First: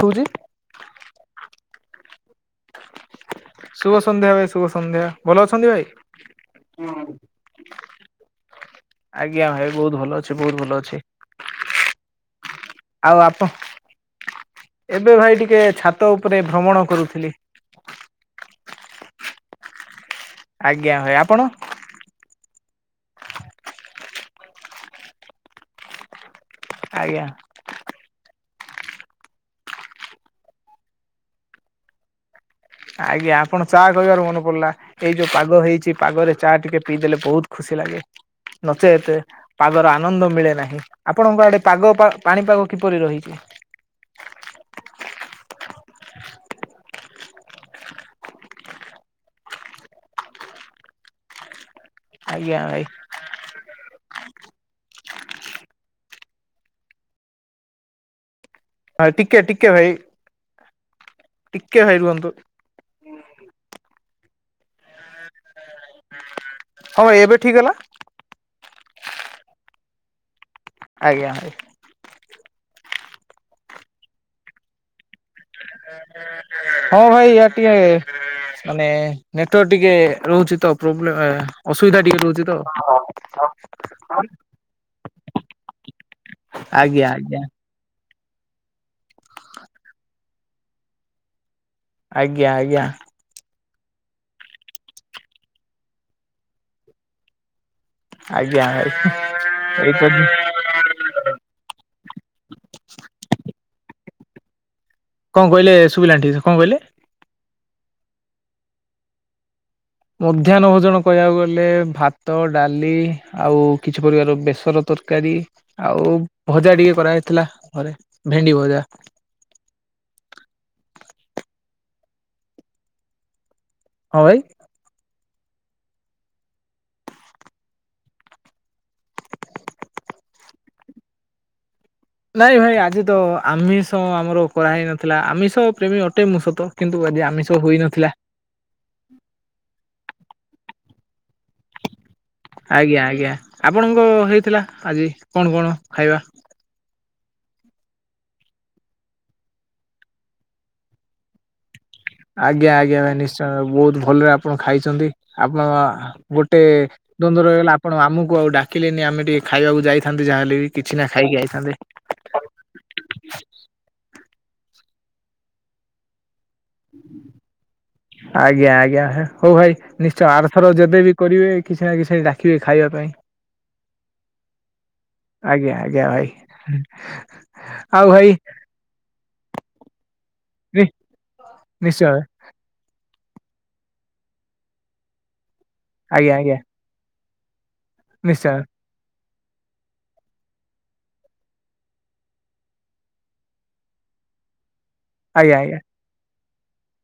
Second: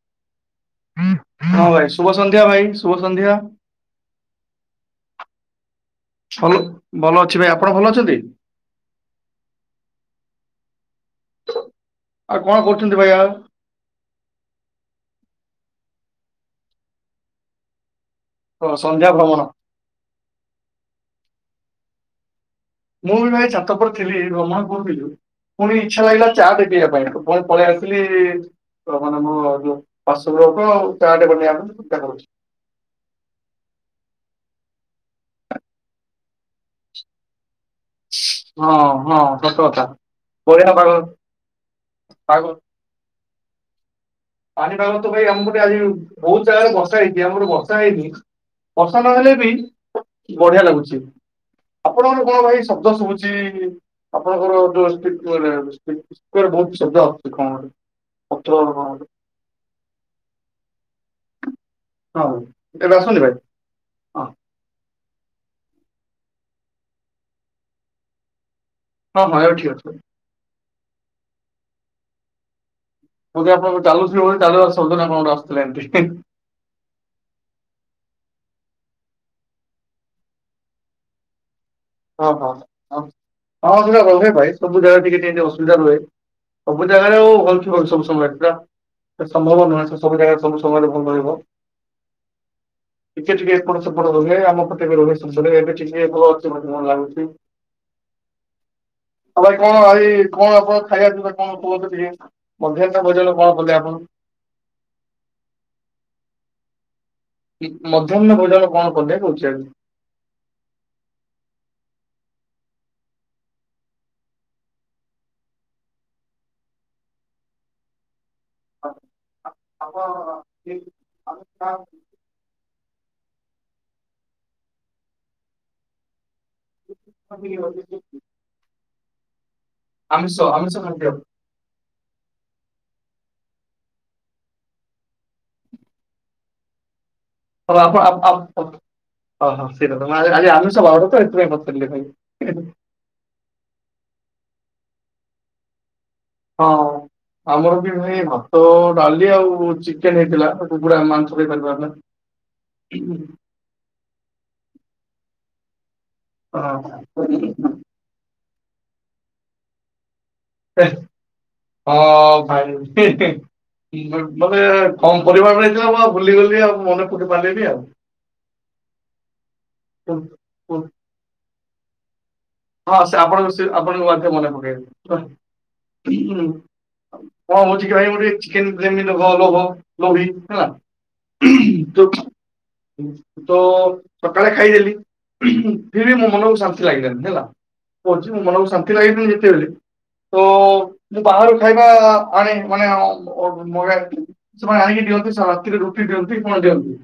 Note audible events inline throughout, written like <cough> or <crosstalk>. ପୁରୀ ହଁ ଭାଇ ଶୁଭ ସନ୍ଧ୍ୟା ଭାଇ ଶୁଭ ସନ୍ଧ୍ୟା ଶୁଭସନ୍ଧ୍ୟା ଭାଇ ଶୁଭସନ୍ଧ୍ୟା। ଭଲ ଅଛନ୍ତି ଭାଇ? ଭଲ ଭଲ ଅଛି ଭାଇ ଆପଣ ଭଲ ଅଛନ୍ତି? ଆଜ୍ଞା ଭାଇ ବହୁତ ଭଲ ଅଛି ବହୁତ ଭଲ ଅ ଆଉ କଣ କରୁଛନ୍ତି ଭାଇ ଆଉ ଆପ ଏବେ ଭାଇ ଟିକେ ଛାତ ଉପରେ ଭ୍ରମଣ କରୁଥିଲି। କଣ ସନ୍ଧ୍ୟା ଭ୍ରମଣ? ଆଜ୍ଞା ଭାଇ ଆପଣ? ମୁଁ ବି ଭାଇ ଛାତ ଉପରେ ଥିଲି ବ୍ରହ୍ମଣ କୁହୁଥିଲୁ ପୁଣି ଇଚ୍ଛା ଲାଗିଲା ଚା ପିଇବା ପାଇଁ ଆଜ୍ଞା ପଳେଇ ଆସିଲି। ତାହେନେ ଆମ ଯୋଉ ପାଶୁ ଲୋକ ଆ ଚାଟେ ବନେଇବା ପାଇଁ କରୁଛି <inaudible> ଆଜ୍ଞା ଆପଣ ଚା କହିବାର ମନେ ପଡିଲା ଏଇ ଯୋଉ ପାଗ ହେଇଛି ପାଗରେ ଚା ଟିକେ ପିଇଦେଲେ ବହୁତ ଖୁସି ଲାଗେ। ହଁ। ନଚେତେ ହଁ ସତ କଥା ପାଗର ଆନନ୍ଦ ମିଳେ ବଢିଆ ନାହିଁ ପାଗ ଆପଣଙ୍କ ଆଡେ ପାଗ ପାଗ ପାଣିପାଗ କିପରି ରହିଛି? ପାଣିପାଗ ତ ଭାଇ ଆମର ପଟେ ଆଜି ବହୁତ ଜାଗାରେ ବର୍ଷା ହେଇଛି ଆମର ବର୍ଷା ହେଇନି। ବର୍ଷା ନହେଲେ ବି ବଢିଆ ଲାଗୁଛି। ଆପଣଙ୍କର କଣ ଭାଇ ଶବ୍ଦ ଶୁବୁଛି? ଆପଣଙ୍କର ବହୁତ ଶବ୍ଦା ହଛି କଣ ଗୋଟେ? <unintelligible> କେବେ ଭାଇ? ଟିକେ ଭାଇ ରୁହନ୍ତୁ ହଁ ଭାଇ ଏବେ ଆସୁନି ଭାଇ ହଁ। ହଁ ଏବେ ଠିକ ହେଲା। ହଁ ହଁ ଏବେ ଠିକ୍ ଅଛି। ଆଜ୍ଞା ଭାଇ। ମୁଁ ଆପଣ ଚାଲୁଛି ଚାଲାର ସ ନା କଣ ରାସ୍ ହଁ ଭାଇ ୟାର ଟିକେ ମାନେ ନେଟ ୱର୍କ ଟିକେ ରହୁଛି ତ ପ୍ରୋବ୍ଲେମ। ହଁ ହଁ ହଁ ହଁ ସେଟା ଭାଇ ସବୁ ଜାଗା ଟିକେ ଅସୁବିଧା ରୁହେ ସବୁ ଆଜ୍ଞା ଜାଗାରେ ଆଉ ଆଜ୍ଞା। ଅଲ ସବୁ ସମୟରେ। ସମ୍ଭବ ନୁହେଁ ସେ ସବୁ ଜାଗା ସବୁ ସମୟରେ ଭଲ ରହିବ। ଆଜ୍ଞା ଆଜ୍ଞା। ପ ସେପଟ ରୁହେ ଆମ ପଟେ ବି ରୁହେ ସବୁ ବେଳେ ଭଲ ଅଛି ବୋଲି ମନ ଲାଗୁଛି। ଆଜ୍ଞା ଭାଇ। ଆଉ ଭାଇ କଣ ଭାଇ କଣ ଆପଣ ଖାଇବା ପିଇବା କଣ କୁ ମଧ୍ୟାହ୍ନ ଭଜନ କଣ କଲେ ଆପଣ? କଣ କହିଲେ ଶୁଭିଲାଣି ଠିକ୍ ସେ କଣ କହିଲେ? ମଧ୍ୟାହ୍ନ ଭୋଜାନ କଣ କଲେ କହୁଛି ଆ ମଧ୍ୟାହ୍ନ ଭୋଜନ କହିବାକୁ ଗଲେ ଭାତ ଡାଲି ଆଉ କିଛି ପରିବାର ବେସର ତ ତରକାରୀ ଆଉ ଭଜା ଟିକେ କରାହେଇଥିଲା ଘରେ ଭେଣ୍ଡି ଭଜା। ଆଉ କଣ ହଁ ଭାଇ। <inaudible> ଆମିଷ ଆମିଷ ନାଇଁ ଭାଇ ଆଜି ତ ଆମିଷ ଆମର କରାହେଇ ନଥିଲା ଆମିଷ ପ୍ରେମୀ ଅଟେ ମୁଁ ସତ କିନ୍ତୁ ଆଜି ଆମିଷ ହଁ ହୋଇନଥିଲା। ହଁ ହଁ ଆଜି ଆମିଷ <unintelligible> ଆଜ୍ଞା ଆଜ୍ଞା ଆପଣଙ୍କ ହେଇଥିଲା ଆଜି କଣ କଣ? ଖାଇବା? ହଁ। ଆମର ବି ଭାଇ ଭାତ ଡାଲି ଆଉ ଚିକେନ ହେଇଥିଲାୁ ପଡା ମାଂସ ଖପାର ପାର ନା ଆଜ୍ଞା ଆଜ୍ଞା ଭାଇ ନିଶ୍ଚୟ ବହୁତ ଭଲରେ ଆପଣ ଖାଇଛନ୍ତି ଆପଣ ହଁ ଗୋଟେ ଦ୍ୱନ୍ଦ୍ୱ ରହଗଲା ଆପଣ ଆମକୁ ଆଉ ଡାକିଲେନି ଆମେ ଟିକେ ଖାଇବାକୁ ଯାଇ ହଁ ଭାଇ ମାନେ କମ୍ ପରିବାର ମିଳିଥିଲା ବା ବୁଲିଗଲି। ଆଜ୍ଞା ଆଜ୍ଞା ହଉ ଭାଇ ନିଶ୍ଚୟ ଆରଥର ଯେବେବି କରିବେ କିଛି ନା କିଛି ଡାକିବେ ଖାଇବା ହଁ ପାଇଁ। ସେ ଆପଣଙ୍କ ବିଷ ଆଣଙ୍କ ମଧ୍ୟ ରେ ମନେ ପକେଇବେ। ଆଜ୍ଞା ଆଜ୍ଞା ଭାଇ ହୁଁ କଣ ହଉଛି କି ଭାଇ ମୁଁ ଗୋଟେ ଚିକେନ ଫିକେନ୍ ଖ ଗ ଘ ଗଭି ହେଲା ନିଶ୍ଚୟ <unintelligible> ତ ସକାଳେ ଖାଇଦେଲି ଫିର୍ ବି ମୋ ଆଜ୍ଞା ଆଜ୍ଞା ମନକୁ ଶାନ୍ତି ଲାଗିଲାନି ହେଲା କହୁଛି ମୋ ନିଶ୍ଚୟ ମନକୁ ଶାନ୍ତି ଲାଗିନି ଯେତେବେଳେ ତ ବାହାରୁ ଖାଇବା ଆଣେ ମାନେ ମାଗୋ ମାନେ ଆଣିକି ଦିଅନ୍ତି ଆଜ୍ଞା ରାତିରେ ଆଜ୍ଞା ରୁଟି ଦିଅନ୍ତି କଣ ଦିଅନ୍ତି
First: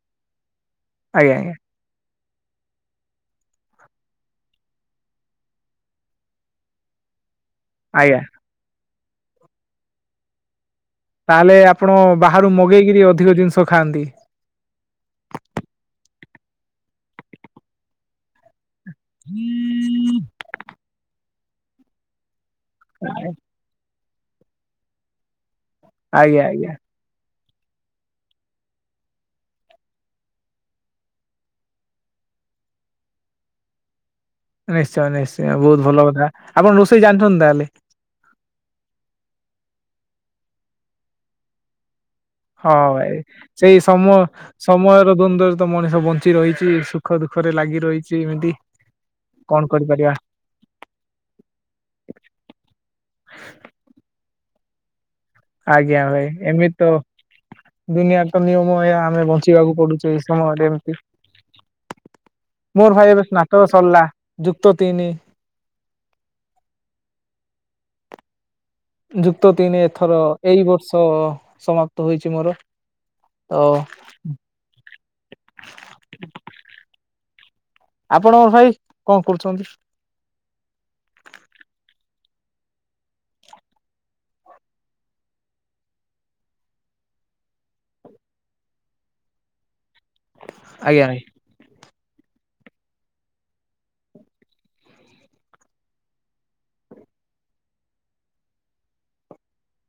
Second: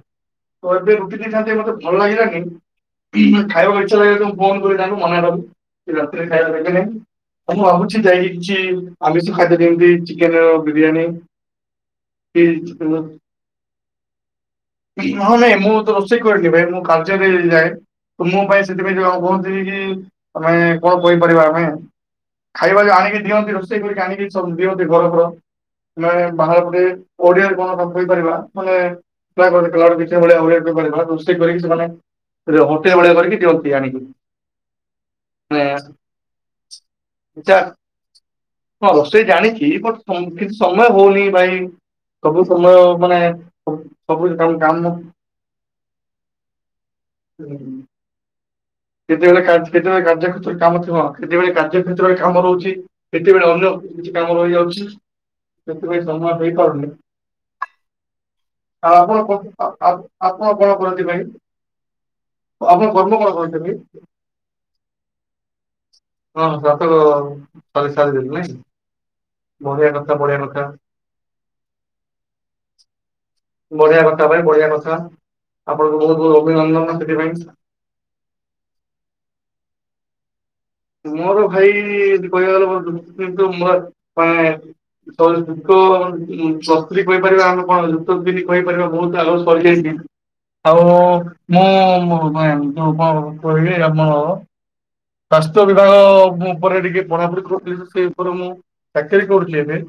ତ ଏବେ ରୁଟି ନେଇ ଆଜ୍ଞା ଆଜ୍ଞା ନେଉଥାନ୍ତି ମୋତେ ଭଲ ଲାଗିଲାନି ଖାଇବାକୁ ଇ୍ଛା ଲାଗିଲ ଫୋନ କରି ତାଙ୍କୁ ମନା କରବ କି ରାତିରେ ଖାଇବା ଦେବେନି। ଉ ମୁଁ ଭାବୁଛି ଆଜ୍ଞା ଯାଇକି କିଛି ଆମିଷ ଖାଦ୍ୟ କେମିତି ଚିକେନ। ବିରିୟାନୀ ତାହେଲେ ଆପଣ କି ବାହାରୁ ମଗେଇକିରି ଅଧିକ ଜିନିଷ ଖାଆନ୍ତି। ହଁ ନାଇଁ ମୁଁ ତ ରୋସ ସେଇ କରେନୀ ଭାଈ ମୁଁ କାର୍ଯ୍ୟରେ ଯାଏ ତ ମୋ ପାଇଁ ସେଥିପାଇଁ କହୁଥିବି କି ତମେ କଣ କହିପାରିବା ଆମେ ଖାଇବା ଯୋଉ ଆଣିକି ଦିଅନ୍ତି ରୋଷେଇ କରିକି ଆଣି ଦିଅନ୍ତି ଘର ଘର ମେ ଆଜ୍ଞା ଆଜ୍ଞା ବାହାରଟେ ଓଡିଆ କଣ କହିପାରିବା ମାନେ କିଛି ଭଳିଆ ଭଳିଆ ରୋଷେଇ କରିକି ସେମାନେ ସେ ହୋଟେଲ ଭଳିଆ କରିକି ଦିଅନ୍ତି ଆଣିକି। ନିଶ୍ଚୟ ନିଶ୍ଚୟ ବହୁତ ମାନେ ଭଲ କଥା ଆପଣ ରୋଷେଇ ଜାଣିଛନ୍ତି ତାହଲେ। ହଁ ରୋଷେଇ ଜାଣିଛି ବଟ କିଛି ସମୟ ହଉନି ଭାଇ। ସବୁ ହଁ ସମୟ ଭାଇ ମାନେ ସେଇ ସମୟ ସବୁ ସବୁ କାମ କାମ ସମୟର ଦ୍ଵନ୍ଦରେ ତ ମଣିଷ ବଞ୍ଚି ରହିଛି ସୁଖ ଦୁଃଖ ପାଖରେ ଲାଗି ରହିଛି ଏମିତି କେତେବେଳେ କଣ କେତେବେଳେ କରିପାରିବା? କାର୍ଯ୍ୟ କ୍ଷେତ୍ରରେ କାମ ଥିବ କେତେବେଳେ କାର୍ଯ୍ୟ କ୍ଷେତ୍ର ରେ କାମ ରହୁଛି କେତେବେଳେ ଅନ୍ୟ କିଛି କାମ ରହିଯାଉଛି। ସେଥିପାଇଁ ଆଜ୍ଞା ଭାଇ ସମୟ ଏମିତି ତ ହେଇପାରୁନି। ଦୁନିଆ ତ ନିୟମ ଏହା ଆମେ ଆପଣ ବଞ୍ଚିବାକୁ ପଡୁଛି ଏଇ ଆତ୍ମ ସମୟରେ ଅର୍ପଣ ଏମିତି। କରନ୍ତି ପାଇଁ ଆପଣ ମୋର ଭାଇ କର୍ମ ଏବେ କଣ ସ୍ନାତକ କରଛନ୍ତି? ସରିଲା ଯୁକ୍ତ ତିନି ହଁ <unintelligible> <unintelligible> ଯୁକ୍ତ ତିନି ବଢିଆ କଥା ଏଥର ବଢିଆ ଏଇ କଥା ବର୍ଷ ସମାପ୍ତ ହୋଇଛି ମୋର। ତ ବଢିଆ କଥା ଭାଇ ବଢିଆ କଥା ଆପଣଙ୍କୁ ବହୁତ ବହୁତ ଅଭିନନ୍ଦନ ସେଥିପାଇଁ। ଆପଣଙ୍କ ଭାଇ କଣ କରୁଛନ୍ତି? ମୋର ଭାଇ କହିବା କୁ <unintelligible> ପ୍ଲସ୍ ଥ୍ରୀ କହିପାରିବା ଆମେ କଣ ଯୁତିନି କହିପାରିବା ବହୁତ ଆଗରୁ ସରିଯାଇଛି। ଆଉ ଆଜ୍ଞା ଭାଇ ମୁଁ ଯୋଉ କଣ କହିଲି ଆମର ସ୍ଵାସ୍ଥ୍ୟ ବିଭାଗ ଉପରେ ଟିକେ ପଢ଼ାପଢ଼ି କରୁି ସେ ଉପରେ ମୁଁ ଚାକିରି କରୁଛିି ଏବେ।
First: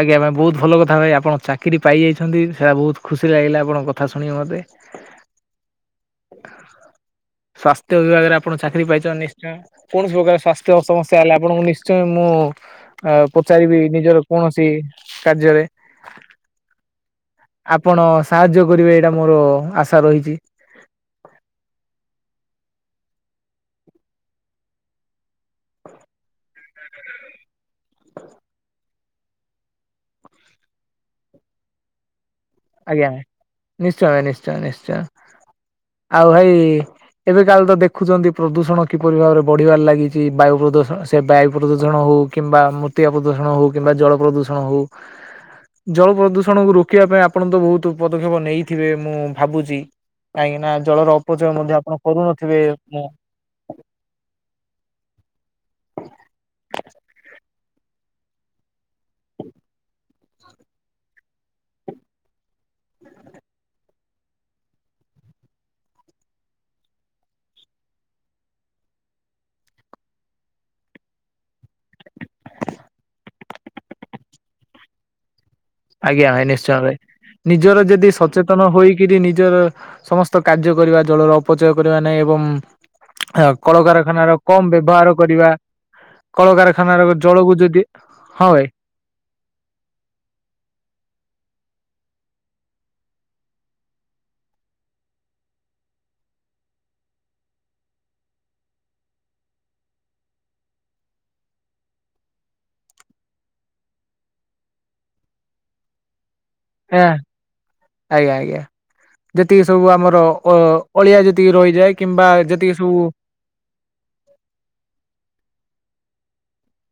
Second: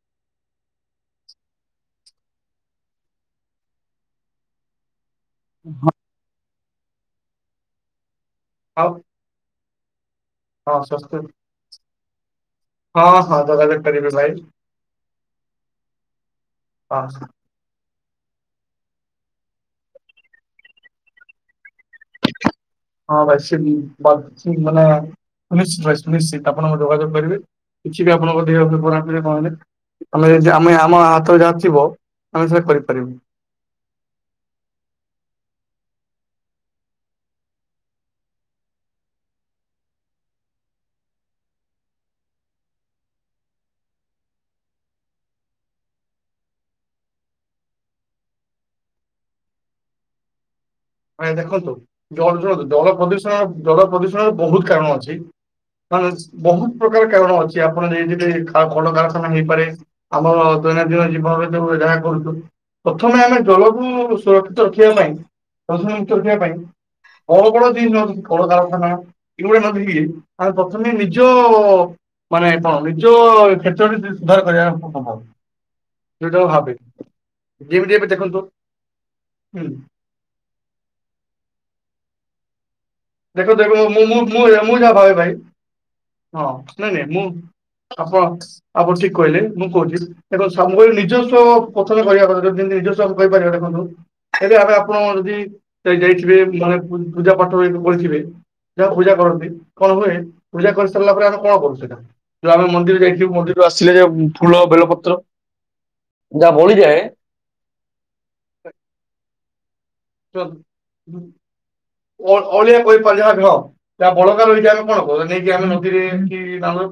ଆଜ୍ଞା ପାଇଁ ବହୁତ ଭଲ କଥା ଭାଇ ଆପଣ ଚାକିରି ପାଇ ଯାଇଛନ୍ତି ସେଟା ବହୁତ ଖୁସି ଲାଗିଲା ଆପଣଙ୍କ କଥା ଶୁଣେ ମୋତେ। <inaudible> ହଁ ସ୍ୱାସ୍ଥ୍ୟ ବିଭାଗରେ ଆପଣ ଚାକିରି ଆଉ ପାଇଛନ୍ତି ନିଶ୍ଚୟ। କୌଣସି ପ୍ରକାର ସ୍ୱାସ୍ଥ୍ୟ ସମସ୍ୟା ହେଲେ ଆପଣଙ୍କୁ ନିଶ୍ଚୟ ମୁଁ ଆ ହଁ ହଁ ଯୋଗାଯୋଗ ପଚାରିବି କରିବେ ନିଜର ଭାଇ କୌଣସି କାର୍ଯ୍ୟରେ। ଆପଣ ସାହାଯ୍ୟ କରିବେ ଏଇଟା ମୋର ଆଶା ରହିଛି। ହଁ ନିଶ୍ଚିତ ଆପଣ ପୋଲିସ ଡ୍ରେସ ପିନ୍ଧିକି ଅମକୁ ସାହାଯ୍ୟ କରିବେ। କିଛି ବି ଆପଣଙ୍କ ଦେହରେ ଦୁର୍ବଳ ହେଲେ କଣ ହେଲେ ଆମେ ଆମେ ଆମ ହାତରେ ଯାହାଥିବ ଆଜ୍ଞା ନିଶ୍ଚୟ ଭ ନିଶ୍ଚୟ ନିଶ୍ଚୟ ଆଉ ଭାଇ ଏବେ କାଲି ତ ଦେଖୁଛନ୍ତି ପ୍ରଦୂଷଣ କିପରି ଭାବରେ ବଢିବାରେ ଲାଗିଛି ବାୟୁ ପ୍ରଦୂଷଣ ସେ ବାୟୁ ପ୍ରଦୂଷଣ ହଉ ହଉ କିମ୍ବା ମୂତ୍ତିକା ପ୍ରଦୂଷଣ ହଉ କିମ୍ବା ଜଳ ପ୍ରଦୂଷଣ ହଉ ଜଳ ପ୍ରଦୂଷଣକୁ ରୋକିବା ପାଇଁ ଅପ୍ ଆପଣ ତ ବହୁତ ପଦକ୍ଷେପ ନେଇଥିବେ ମୁଁ ଭାବୁଛି କାହିଁକି ନା ଜଳର ଆଜ୍ଞା ଅପଚୟ ଦେଖନ୍ତୁ ମଧ୍ୟ ଆପଣ ଜଳ କରୁନଥିବେ ଜଳ ମୁଁ ପ୍ରଦୂଷଣ ଜଳ ପ୍ରଦୂଷଣର ବହୁତ କାରଣ ଅଛି କଣ ଅଛି ବହୁତ ପ୍ରକାର କାରଣ ଅଛି। କି ଆପଣ ଯେ କଳକାରଖାନା ହେଇପାରେ ଆମର ଦୈନନ୍ଦିନ ଜୀବନରେ ଯୋଉ ଯାହା କରୁଛୁ ପ୍ରଥମେ ଆମେ ଜଳକୁ ସୁରକ୍ଷିତ ରଖିବା ପାଇଁ ପ୍ <unintelligible> ରଖିବା ପାଇଁ କଲ୍ ର କଣ ଅଛି ଯ କଳ କାରଖାନା ଏଇଗୁଡା ନଦକି ଆମେ ପ୍ରଥମେ ନିଜ ମାନେ କଣ ନିଜ କ୍ଷେତ୍ର ସି ସୁଧାର କରିବା। <unintelligible> ଆଜ୍ଞା ଯୋଉଟା ଭାଇ ମୁଁ ନିଶ୍ଚୟ ଭାବେ ନିଜର ଯେମିତି ଏବେ ଯଦି ଦେଖନ୍ତୁ ସଚେତନ ହୋଇକିରି ନିଜର ହୁଁ ସମସ୍ତ ତ କାର୍ଯ୍ୟ କରିବା ଜଳର ଅପଚୟ କରିବା ନାହିଁ ଏବଂ ହ ଦେଖନ୍ତୁ ଏବେ ମୁଁ ମୁଁ ମୁଁ କଳକାରଖାନାର କମ ମୁଁ ଯାହା ଭାବେ ବ୍ୟବହାର ଭାଇ କରିବା ହଁ ନାଇଁ କଳକାରଖାନାର ନାଇଁ ଜଳକୁ ଯଦି ମୁଁ ଆପଣ ହଁ ଭାଇ ଆପଣ ଠିକ କହିଲେ ମୁଁ କହୁଛି ଦେଖ ସ ନିଜସ୍ଵ ପ୍ରଥମେ କହିବା <unintelligible> କଥାିତି ନିଜସ୍ଵ ଆମେ କହିପାରିବା ଦେଖନ୍ତୁ ଏବେ ଆବେ ଆପଣ ଯଦି ଯାଇଥିବେ ମାନେ ପୁ ପୂଜା ପାଠ କରିଥିବେ ଯାହା ପୂଜା କରନ୍ତି କଣ ହୁଏ ପୂଜା କରି ସାରିଲା ପରେ ଆମେ କଣ କରୁ ସେଇଟା ଯୋଉ ଆମେ ମନ୍ଦିର ଯାଇଥିବୁ ମନ୍ଦିର ବାସିଲେ ଯେଉ ଫୁଲ ବେଲପତ୍ର ଯାହା ବଳିଯାଏ ହଁ ଆଜ୍ଞା ଆଜ୍ଞା ଯ୍ୟୋତି ସବୁ ଆମର ଅ ଅଳିଆ ଯେତିକି ରହିଯାଏ କିମ୍ବା ଅ ଯେତିକି ଅଳିଆ ସବୁ କହିପାର ଯାହା ହଁ ଯାହା ବଳକା ରହିଛି ଆମେ କଣ କହୁ ନେଇକି ଆମେ ନଦୀରେ ଏମିତି ବାୱାତା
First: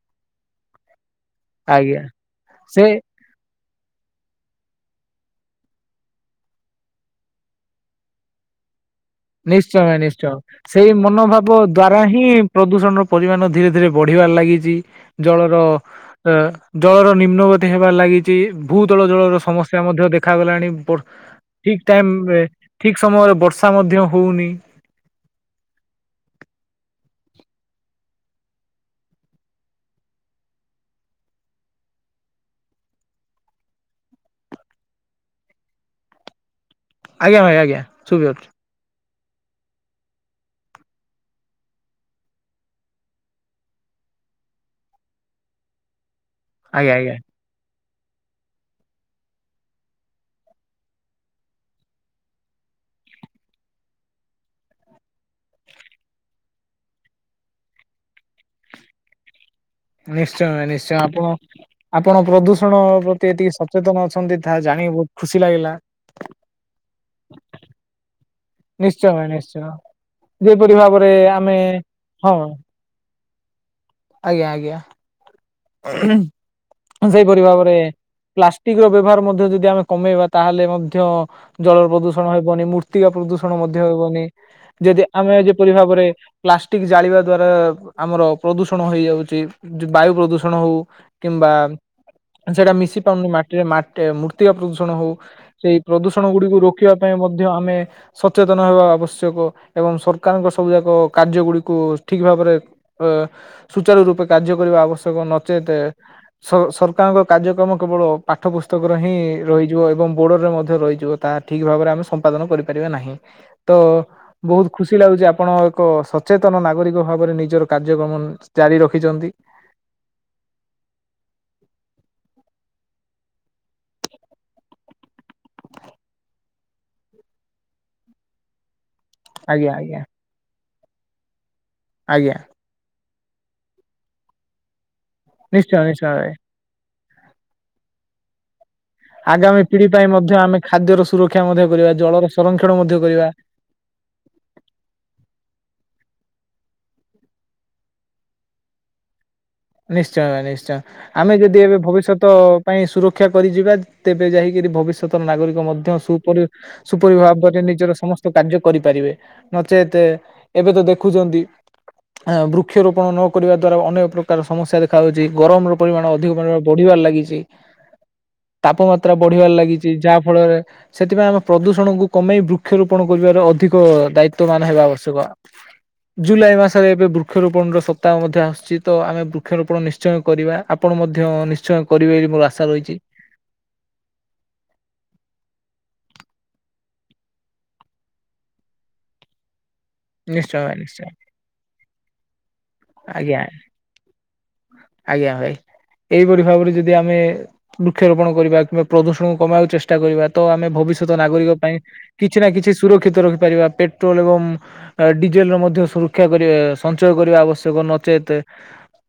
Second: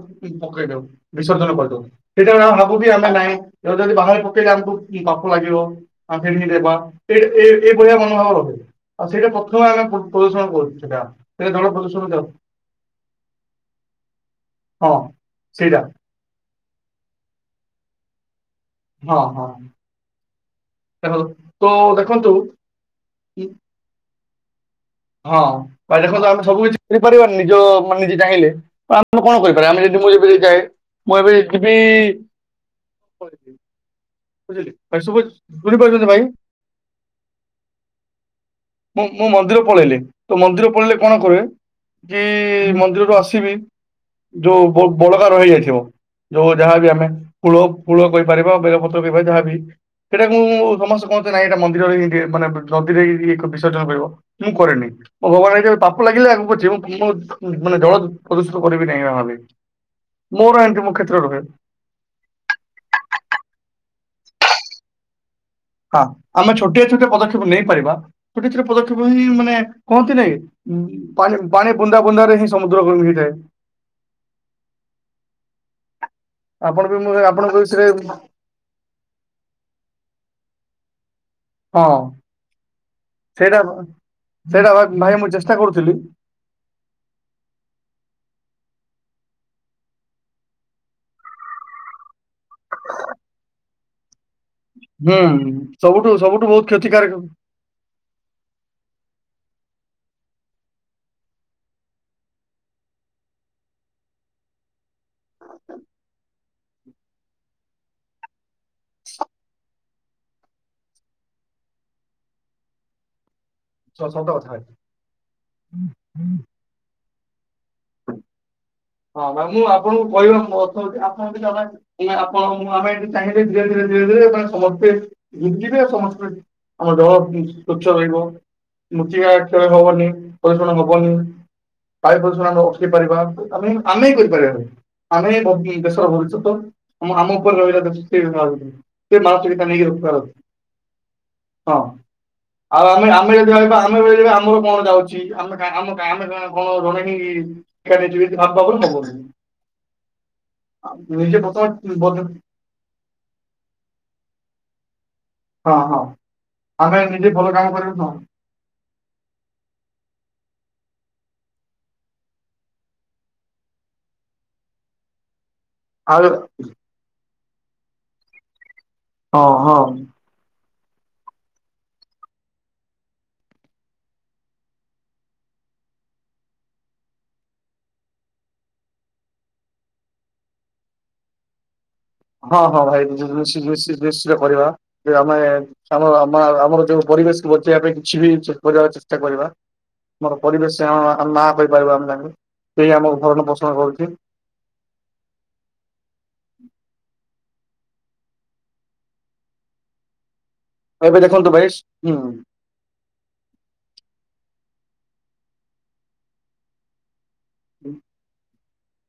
ପକେଇ ଦଉ ବିସର୍ଜନ କରିଦଉ ଆଜ୍ଞା ସେଟା ଆମେ ସେ ଭାବୁକି ଆମେ ନାହିଁ ଏ ଯଦି ବାହାରେ ପକେଇଲେ ଆମକୁ ପାପ ଲାଗିବ ଆଖେ ଦେବା ଏଇ ଏଇଭଳିଆ ମନୋଭାବ ରହା ଆଉ ସେଇଟା ପଥର ଆ ନିଶ୍ଚୟ ନିଶ୍ଚୟ ସେଇ ମନୋଭାବ ଦ୍ଵାରା ଯାଉ ହିଁ ପ୍ରଦୂଷଣର ପରିମାଣ ଧୀରେ ଧୀରେ ବଢିବାରେ ଲାଗିଛି ହଁ ଜଳର ସେଇଟା ଅ ଜଳର ନିମ୍ନଗତି ହେବ ଲାଗି ଚି ଭୂତଳ ହଁ ଜଳର ହଁ ସମସ୍ୟା ମଧ୍ୟ ଦେଖାଗଲାଣି ଦେଖନ୍ତୁ ତ ଠିକ ଦେଖନ୍ତୁ ଟାଇମରେ ଠିକ ସମୟରେ ବର୍ଷା ମଧ୍ୟ ହଉନି ହଁ ବା ଦେଖନ୍ତୁ ଆମେ ସବୁ କିଛି କରିପାରିବାାନ ନିଜ ମାନେ ନିଜେ ଚାହିଁଲେ ଆମେ କଣ କରିପାରିବା ଆମେ ଯଦି ମୁଁ ଏବେ ଯାଏ ମୁଁ ଏବେ ଯିବିଣିବ ବୁଝିଲେ <unintelligible> ପାରୁଛନ୍ତି ଭାଇ ଆଜ୍ଞା ଭାଇ ଆଜ୍ଞା ଶୁବିବ ଏଥର ମୁଁ ମୁଁ ମନ୍ଦିର ପଳେଇଲେ ତ ମନ୍ଦିର ପଳେଇଲେ କଣ କରେ କି ମନ୍ଦିରରୁ ଆସିବି ଯୋଉ ବ ବଳକାର ର ହିଁଯାଇଥିବ ଯୋଉ ଯାହାବି ଆଜ୍ଞା ଆମେ ଆଜ୍ଞା ଫୁଳ ଫୁଳ କହିପାରିବା ବେଲ ପତ୍ର ଯାହାବି ସେଇଟା ମୁଁ ସମସ୍ତେ କହନ୍ତି ନାଇଁ ଏଇଟା ମନ୍ଦିରରେ ମାନେ ନଦୀରେ ଏକ ବିର୍ଜ ମୁଁ କରେନି ମୋ ଭଗବାନ ଯଦିପାପ ଲାଗିଲେ ଆଗକୁଛି ମୁଁ ମୁଁ ମାନେ ଜଳ ପ୍ରଦୂଷଣ କରିବି ସେଇ ମାମଲି ନିଶ୍ଚୟ ନିଶ୍ଚୟ ଆପଣ ଆପଣ ପ୍ରଦୂଷଣ ପ୍ରତି ଏତିକି ସଚେତନ ଅ କନ୍ଦିଥା ଜାଣିବୁ ହଁ ଆମେ ଛୋଟିଆ ଛୋଟିଆ ପଦକ୍ଷେପ ନେଇ ପାରିବା ଛୋଟି ଛୋଟି ନିଶ୍ଚୟ ପଦକ୍ଷେପ ହିଁ ଭାଇ ମାନେ ନିଶ୍ଚୟ କୁହନ୍ତି ନାଇ ଯେପରି ଭାବରେ ଆମେ ଉପାଣି ବୁନ୍ଦା ହଁ ବୁଧାରେ ହିଁ ସମୁଦ୍ର କ ହେଇଥାଏ ଆଜ୍ଞା ଆପଣ ବି ଆଜ୍ଞା ମୁଁ ସେଇପରି ଆପଣଙ୍କ ଭାବରେ ବିଷୟରେ ପ୍ଲାଷ୍ଟିକ ର ବ୍ୟବହାର ମଧ୍ୟ ଯଦି ଆମେ କମେଇବା ତାହେଲେ ମଧ୍ୟ ହଁ ଜଳର ପ୍ରଦୂଷଣ ହେବନି ମୂର୍ତ୍ତିକା ପ୍ରଦୂଷଣ ସେଇଟା ମଧ୍ୟ ହେବନି ସେଇଟା ଭା- ଯଦି ଭାଇ ମୁଁ ଆମେ ଚେଷ୍ଟା ଯେପରି କରୁଥିଲି ଭାବରେ ପ୍ଲାଷ୍ଟିକ ଜାଳିବା ଦ୍ଵାରା ଆମର ପ୍ରଦୂଷଣ ହେଇଯାଉଛି ବାୟୁ ପ୍ରଦୂଷଣ ହଉ କିମ୍ୱା, ସେଟା ମିଶି। ପାରୁନି ମାଟିରେ ମାଟ ମୁ। ମୂର୍ତ୍ତିକା ପ୍ରଦୂଷଣ ହଉ ହୁଁ ସେଇ ସବୁଠୁ ପ୍ରଦୂଷଣ ସବୁଠୁ ଗୁଡିକୁ ବହୁତ ରୋକିବା ପାଇଁ କ୍ଷତିକାରକ ମଧ୍ୟ ଆମେ ସଚେତନ ହେବା ଆବଶ୍ୟକ। ଏବଂ ସରକାରଙ୍କ ସବୁ ଯାକ କାର୍ଯ୍ୟ ଗୁଡିକୁ ଠିକ ଭାବରେ ଅ ସୁଚାରୁ ରୂପେ କାର୍ଯ୍ୟ କରିବା ଆବଶ୍ୟକ କ ନଚେତ ସ ସରକାରଙ୍କ କାର୍ଯ୍ୟକ୍ରମ କେବଳ ପାଠ ପୁସ୍ତକର ହିଁ ରହିଯିବ ଏବଂ ବୋର୍ଡରରେ ମଧ୍ୟ ରହିଯିବ ତା ଠିକ ଭାବରେ ଆମେ ସମ୍ପାଦନ କରିପାରିବା ନାହିଁ। ତ ସ- ସତ କଥା ଭାଇ। ବହୁତ ଖୁସି ଲାଗୁଛି ଆପଣ ଏକ ସଚେତନ ନାଗରିକ ଭାବରେ ନିଜର କାର୍ଯ୍ୟକ୍ରମ ଜାରି ହଁ ରଖିଛନ୍ତି। ଭାଇ ମୁଁ ଆପଣଙ୍କୁ କହିବାକୁ ମୁଁ <unintelligible> ହଉଚି ଆପଣ ବି ଜମା <unintelligible> ଆପଣ ମୁଁ ଆମେ ଏଠି ଚାହିଁଲେ ଧୀରେ ଧୀରେ ଧୀରେ ଧୀରେ ଆପଣ ସମସ୍ତେ ଭୁଁଜିବେ ସମସ୍ତେ। ଆମ ଦେହ ସ୍ଵଚ୍ଛ ରହିବ। ମୃତ୍ତିକା କ୍ଷୟ ଆଜ୍ଞା ଆଜ୍ଞା ହବନି। ପ୍ରଦୂଷଣ ହବନି। ବାୟୁ ଆଜ୍ଞା ପ୍ରଦୂଷଣ ଆମେ ରୋକି ପାରିବା। ଆମେ ଆମେ କରିପାରିବା ସବୁ। ଆମେ ନିଶ୍ଚୟ ଭ-ଉଁ, ଦେଶର ନିଶ୍ଚୟ ଭାଇ ଭବିଷ୍ୟତ। ଆମ ଆମ ଉପରେ ରହିଲା <unintelligible> ସେ ଆଗାମୀ ମାନସିକତା ନେଇକି ପିଢି ପାଇଁ ରଖିପାରନ୍ତି। ମଧ୍ୟ ଆମେ ଖାଦ୍ୟର ସୁରକ୍ଷା ମଧ୍ୟ ହଁ କରିବା ଜଳର ସଂରକ୍ଷଣ ଆଉ ମଧ୍ୟ ଆମେ କରିବା। ଆମେ ଯଦି କହିବା ଆମେ ଆମେ କହିବା ଆମର କଣ ଯାଉଛି ଆମେ ଗାଁ ଆମ ଗାଁ ଆମେ କଣ ହଁ ଜଣେ ହିଁ ହି <unintelligible> ନିଶ୍ଚୟ ନିଶ୍ଚୟ ଆମେ ଯଦି ଏବେ ପ୍ରଥମେ ବଦ୍ ଭବିଷ୍ୟତ ପାଇଁ ସୁରକ୍ଷା କରିଯିବା ତେବେ ଯାଇକିରି ଭବିଷ୍ୟ ଷ୍ୟତ ନାଗରିକ ହଁ ମଧ୍ୟ ହଁ ସୁପରି ଆମେ ନିଜେ ଭଲ ସୁପରିଭାବରେ କାମ ନିଜର କରିବୁ ହଁ ସମସ୍ତ କାର୍ଯ୍ୟ କରିପାରିବେ। ନଚେତ ତେ ଏବେ ତ ଦେଖୁଛନ୍ତି ଅ, ବୃକ୍ଷରୋପଣ ନ କରିବା ଦ୍ଵାରା ଅନେକ ପ୍ର କାର ସମସ୍ୟା ଦେଖାାଯାଉଚି। ଗରମ ର ପରିମାଣ ଆଉ ଅଧିକ ପରିମାଣ ବଢ଼ିବାରେ ଲାଗିଚି। ତାପମାତ୍ରା ହଁ ବଢିବାରେ ହଁ ଲାଗିଚି ଯାହା ଫଳରେ ସେଥିପାଇଁ ଆମ ପ୍ରଦୂଷଣକୁ କମେଇ ବୃକ୍ଷରୋପଣ କରିବାର ଅଧିକ ଦାୟିତ୍ୱ ମାନ ହେବା ଆବଶ୍ୟକ। ଜୁଲାଇ ମାସରେ ଏବେ ବୃକ୍ଷରୋପଣ ର ସପ୍ତାହ ମଧ୍ୟ ଆସୁଛିି। ତ ଆମେ ବୃକ୍ଷରୋପଣ ନିଶ୍ଚୟ କରିବା। ଆପଣ ମଧ୍ୟ ନିଶ୍ଚୟ କରିବେ ବୋଲି ମୋର ହଁ ଆଶା ହଁ ରହିଛି। ଭାଇ ବେଶି ବେଶି ବେଶିକା କରିବା ଯେ ଆମେ ଆମର ମା-ଆମର ଯୋଉ ପରିବେଶକୁ ବଞ୍ଚେଇବା ପାଇଁ କିଛି ବି ଚ- କରିବାକୁ ଚେଷ୍ଟା କରିବା। ଆମର ନିଶ୍ଚୟ ଭାଇ ପରିବେଶ ନିଶ୍ଚୟ ହଁ ଆମ ମା କରିପାରିବ ଆମ ସାଙ୍ଗରେ ସେହି ଆମ ଆଜ୍ଞା ଭରଣ ପୋଷଣ କରୁଛି। ଆଜ୍ଞା ଭାଇ ଏଇପରି ଭାବରେ ଯଦି ଆମେ ବୃକ୍ଷରୋପଣ କରିବା। କିମ୍ବା ପ୍ରଦୂଷଣକୁ କମେଇବାକୁ ଚେଷ୍ଟା କରିବା। ତ ଆମେ ଭବିଷ୍ୟତ ଏବେ ଦେଖନ୍ତୁ ନାଗରିକ ଭାଇ ପାଇଁ ହୁଁ କିଛି ନା କିଛି ସୁରକ୍ଷିତ ରଖିପାରିବା। ପେଟ୍ରୋଲ୍ ଏବଂ ଆ, ଡିଜେଲ ର ମଧ୍ୟ ସୁରକ୍ଷା କରିବା ସଞ୍ଚୟ କରିବା ଆବଶ୍ୟକ ନଚେତ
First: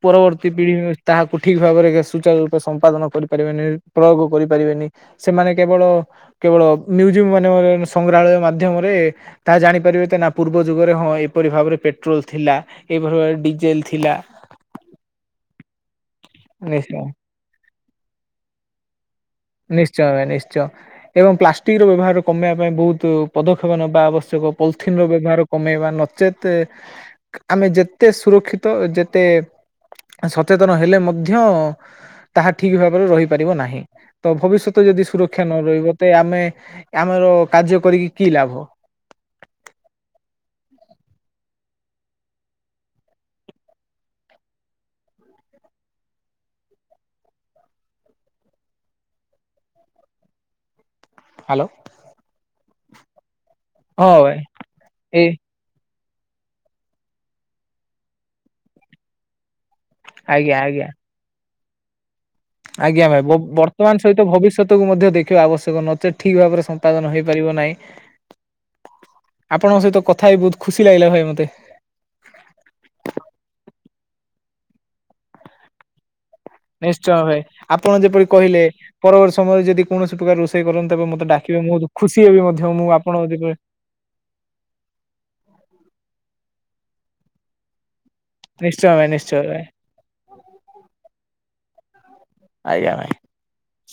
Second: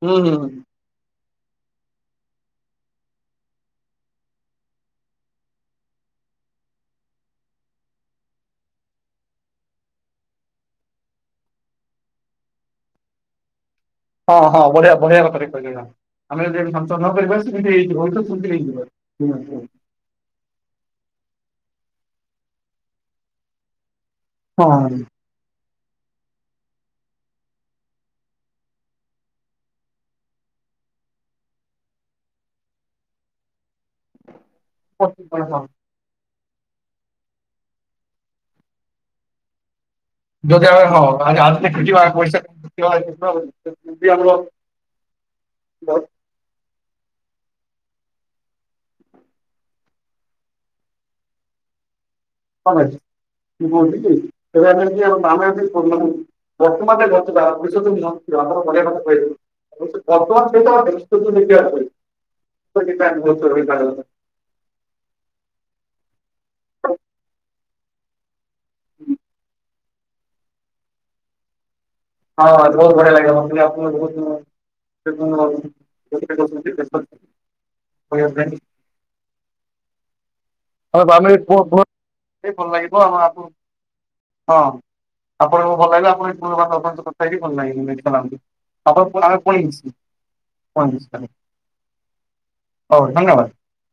ହୁଁ ହୁଁ ପରବର୍ତ୍ତୀ ପିଢ଼ି <unintelligible> ତାହାକୁ ଠିକ୍ ଭାବରେ ଏକା ସୁଚାରୁ ରୂପେ ସମ୍ପାଦନ କରିପାରିବେନି। ପ୍ରୟୋଗ କରିପାରିବେନି। ସେମାନେ କେବଳ କେବଳ ମ୍ୟୁଜିୟମ ମାନଙ୍କରେ ସଂଗ୍ରହାଳୟ ମାଧ୍ୟମରେ ତାହା ଜାଣିପାରିବେ ତ ନା ପୂର୍ବ ଯୁଗରେ ହଁ ହଁ ଏପରି ଭାବରେ ପେଟ୍ରୋଲ୍ ଥିଲା। ଏପରି ଭାବେ ଡିଜେଲ୍ ହଁ ହଁ ବଢିଆ ବଢିଆ କଥାଟେ କହିଲେ ଯାହା। ଆମେ ଯଦି ଏବେ ସଞ୍ଚୟ ନିଶ୍ଚୟ ନ କରିବା ସେମିତି ବହୁତୁ <unintelligible> ନେଇ ଯିବା। ନିଶ୍ଚୟ ଭାଇ ନିଶ୍ଚୟ ଏବଂ ପ୍ଲାଷ୍ଟିକ୍ ର ବ୍ୟବହାର କମେଇବା ପାଇଁ ବହୁତୁ ପଦକ୍ଷେପ ନବା ଆବଷ୍ ସେ ହଁ କ-ପଲିଥିନ ର ବ୍ୟବହାର କମେଇବା ନଚେତେ ଆମେ ଯେତେ ସୁରକ୍ଷିତ ଯେତେ ସଚେତନ ହେଲେ ମଧ୍ୟ ତାହା ଠିକ ଭାବରେ ରହିପାରିବ ନାହିଁ। ତ ଭବିଷ୍ୟତ ଯଦି ସୁରକ୍ଷା ନ ରହିବ ତେ ଆମେ ଆମର କାର୍ଯ୍ୟ କରିକି କି ଲାଭ। ସୁରକ୍ଷା କଲେ କଣ ହବ <unintelligible> ପଇସା <inaudible> ଆମର ବ ହାଲୋ। କଣ ଖାଇଚ? <unintelligible> ଭାଇ ବର୍ତ୍ତମାନ ଏଇ ଏ ଗଛଟା <unintelligible> ବଢିଆ କଥା କହିଥିଲୁ। ତ ସେ ବର୍ତ୍ତମାନ ଆଜ୍ଞା ଆଜ୍ଞା। ସହିତ <unintelligible> ଆଜ୍ଞା ଭାଇ ବ-ବର୍ତ୍ତମାନ ପଡିବ। ସହିତ ଭବିଷ୍ୟତକୁୁ ମଧ୍ୟ ଦେଖିବା ଆବଶ୍ୟକ। ନ ଠିକ୍ ଭାବରେ ସମ୍ପାଦନ ହୋଇପାରିବ ନାହିଁ। ହୁଁ। ଆପଣଙ୍କ ସହିତ କଥା ହେଇ ବହୁତ ଖୁସି ଲାଗିଲା ଭାଇ ମୋତେ। ହଁ ମୋତେ ବହୁତ ବଢିଆ ଲାଗିଲା। ମୋତେ ବି ଆପଣ ବହୁତ <inaudible> ନିଶ୍ଚୟ ଭାଇ ଆପଣ ଆମ ଯେପରି କହିଲେ ପରବର୍ତ୍ତୀ ସମୟରେ ଯଦି କୌଣସି ପ୍ରକାର ରଷ ଷେଇ କରନ୍ତୁେ ଏବଂ ମୋତେ ଫ୍ୟାମିଲି ଡାକିବେ ମୁଁ ବହୁତ ଖୁସି ହେବି ମଧ୍ୟ ଭଲ ମୁଁ ଲାଗିବ ଆମ ଆପଣ ଯେବେ ହଁ ଆପଣଙ୍କୁ ଭଲ ଲାଗିଲା ଆପଣ <unintelligible> ଆପଣଙ୍କ ସହ କଥା ହେଇକି ଭଲ ଲାଗିଲା ଯେ ନିଶ୍ଚୟ ଭାଇ ନିଶ୍ଚୟ ଭାଇ <unintelligible> ଆଜ୍ଞା ଭାଇ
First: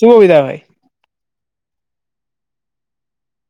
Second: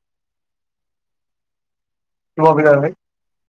ସୁବିଧା ନାହିଁ ସୁବିଧା ନାହିଁ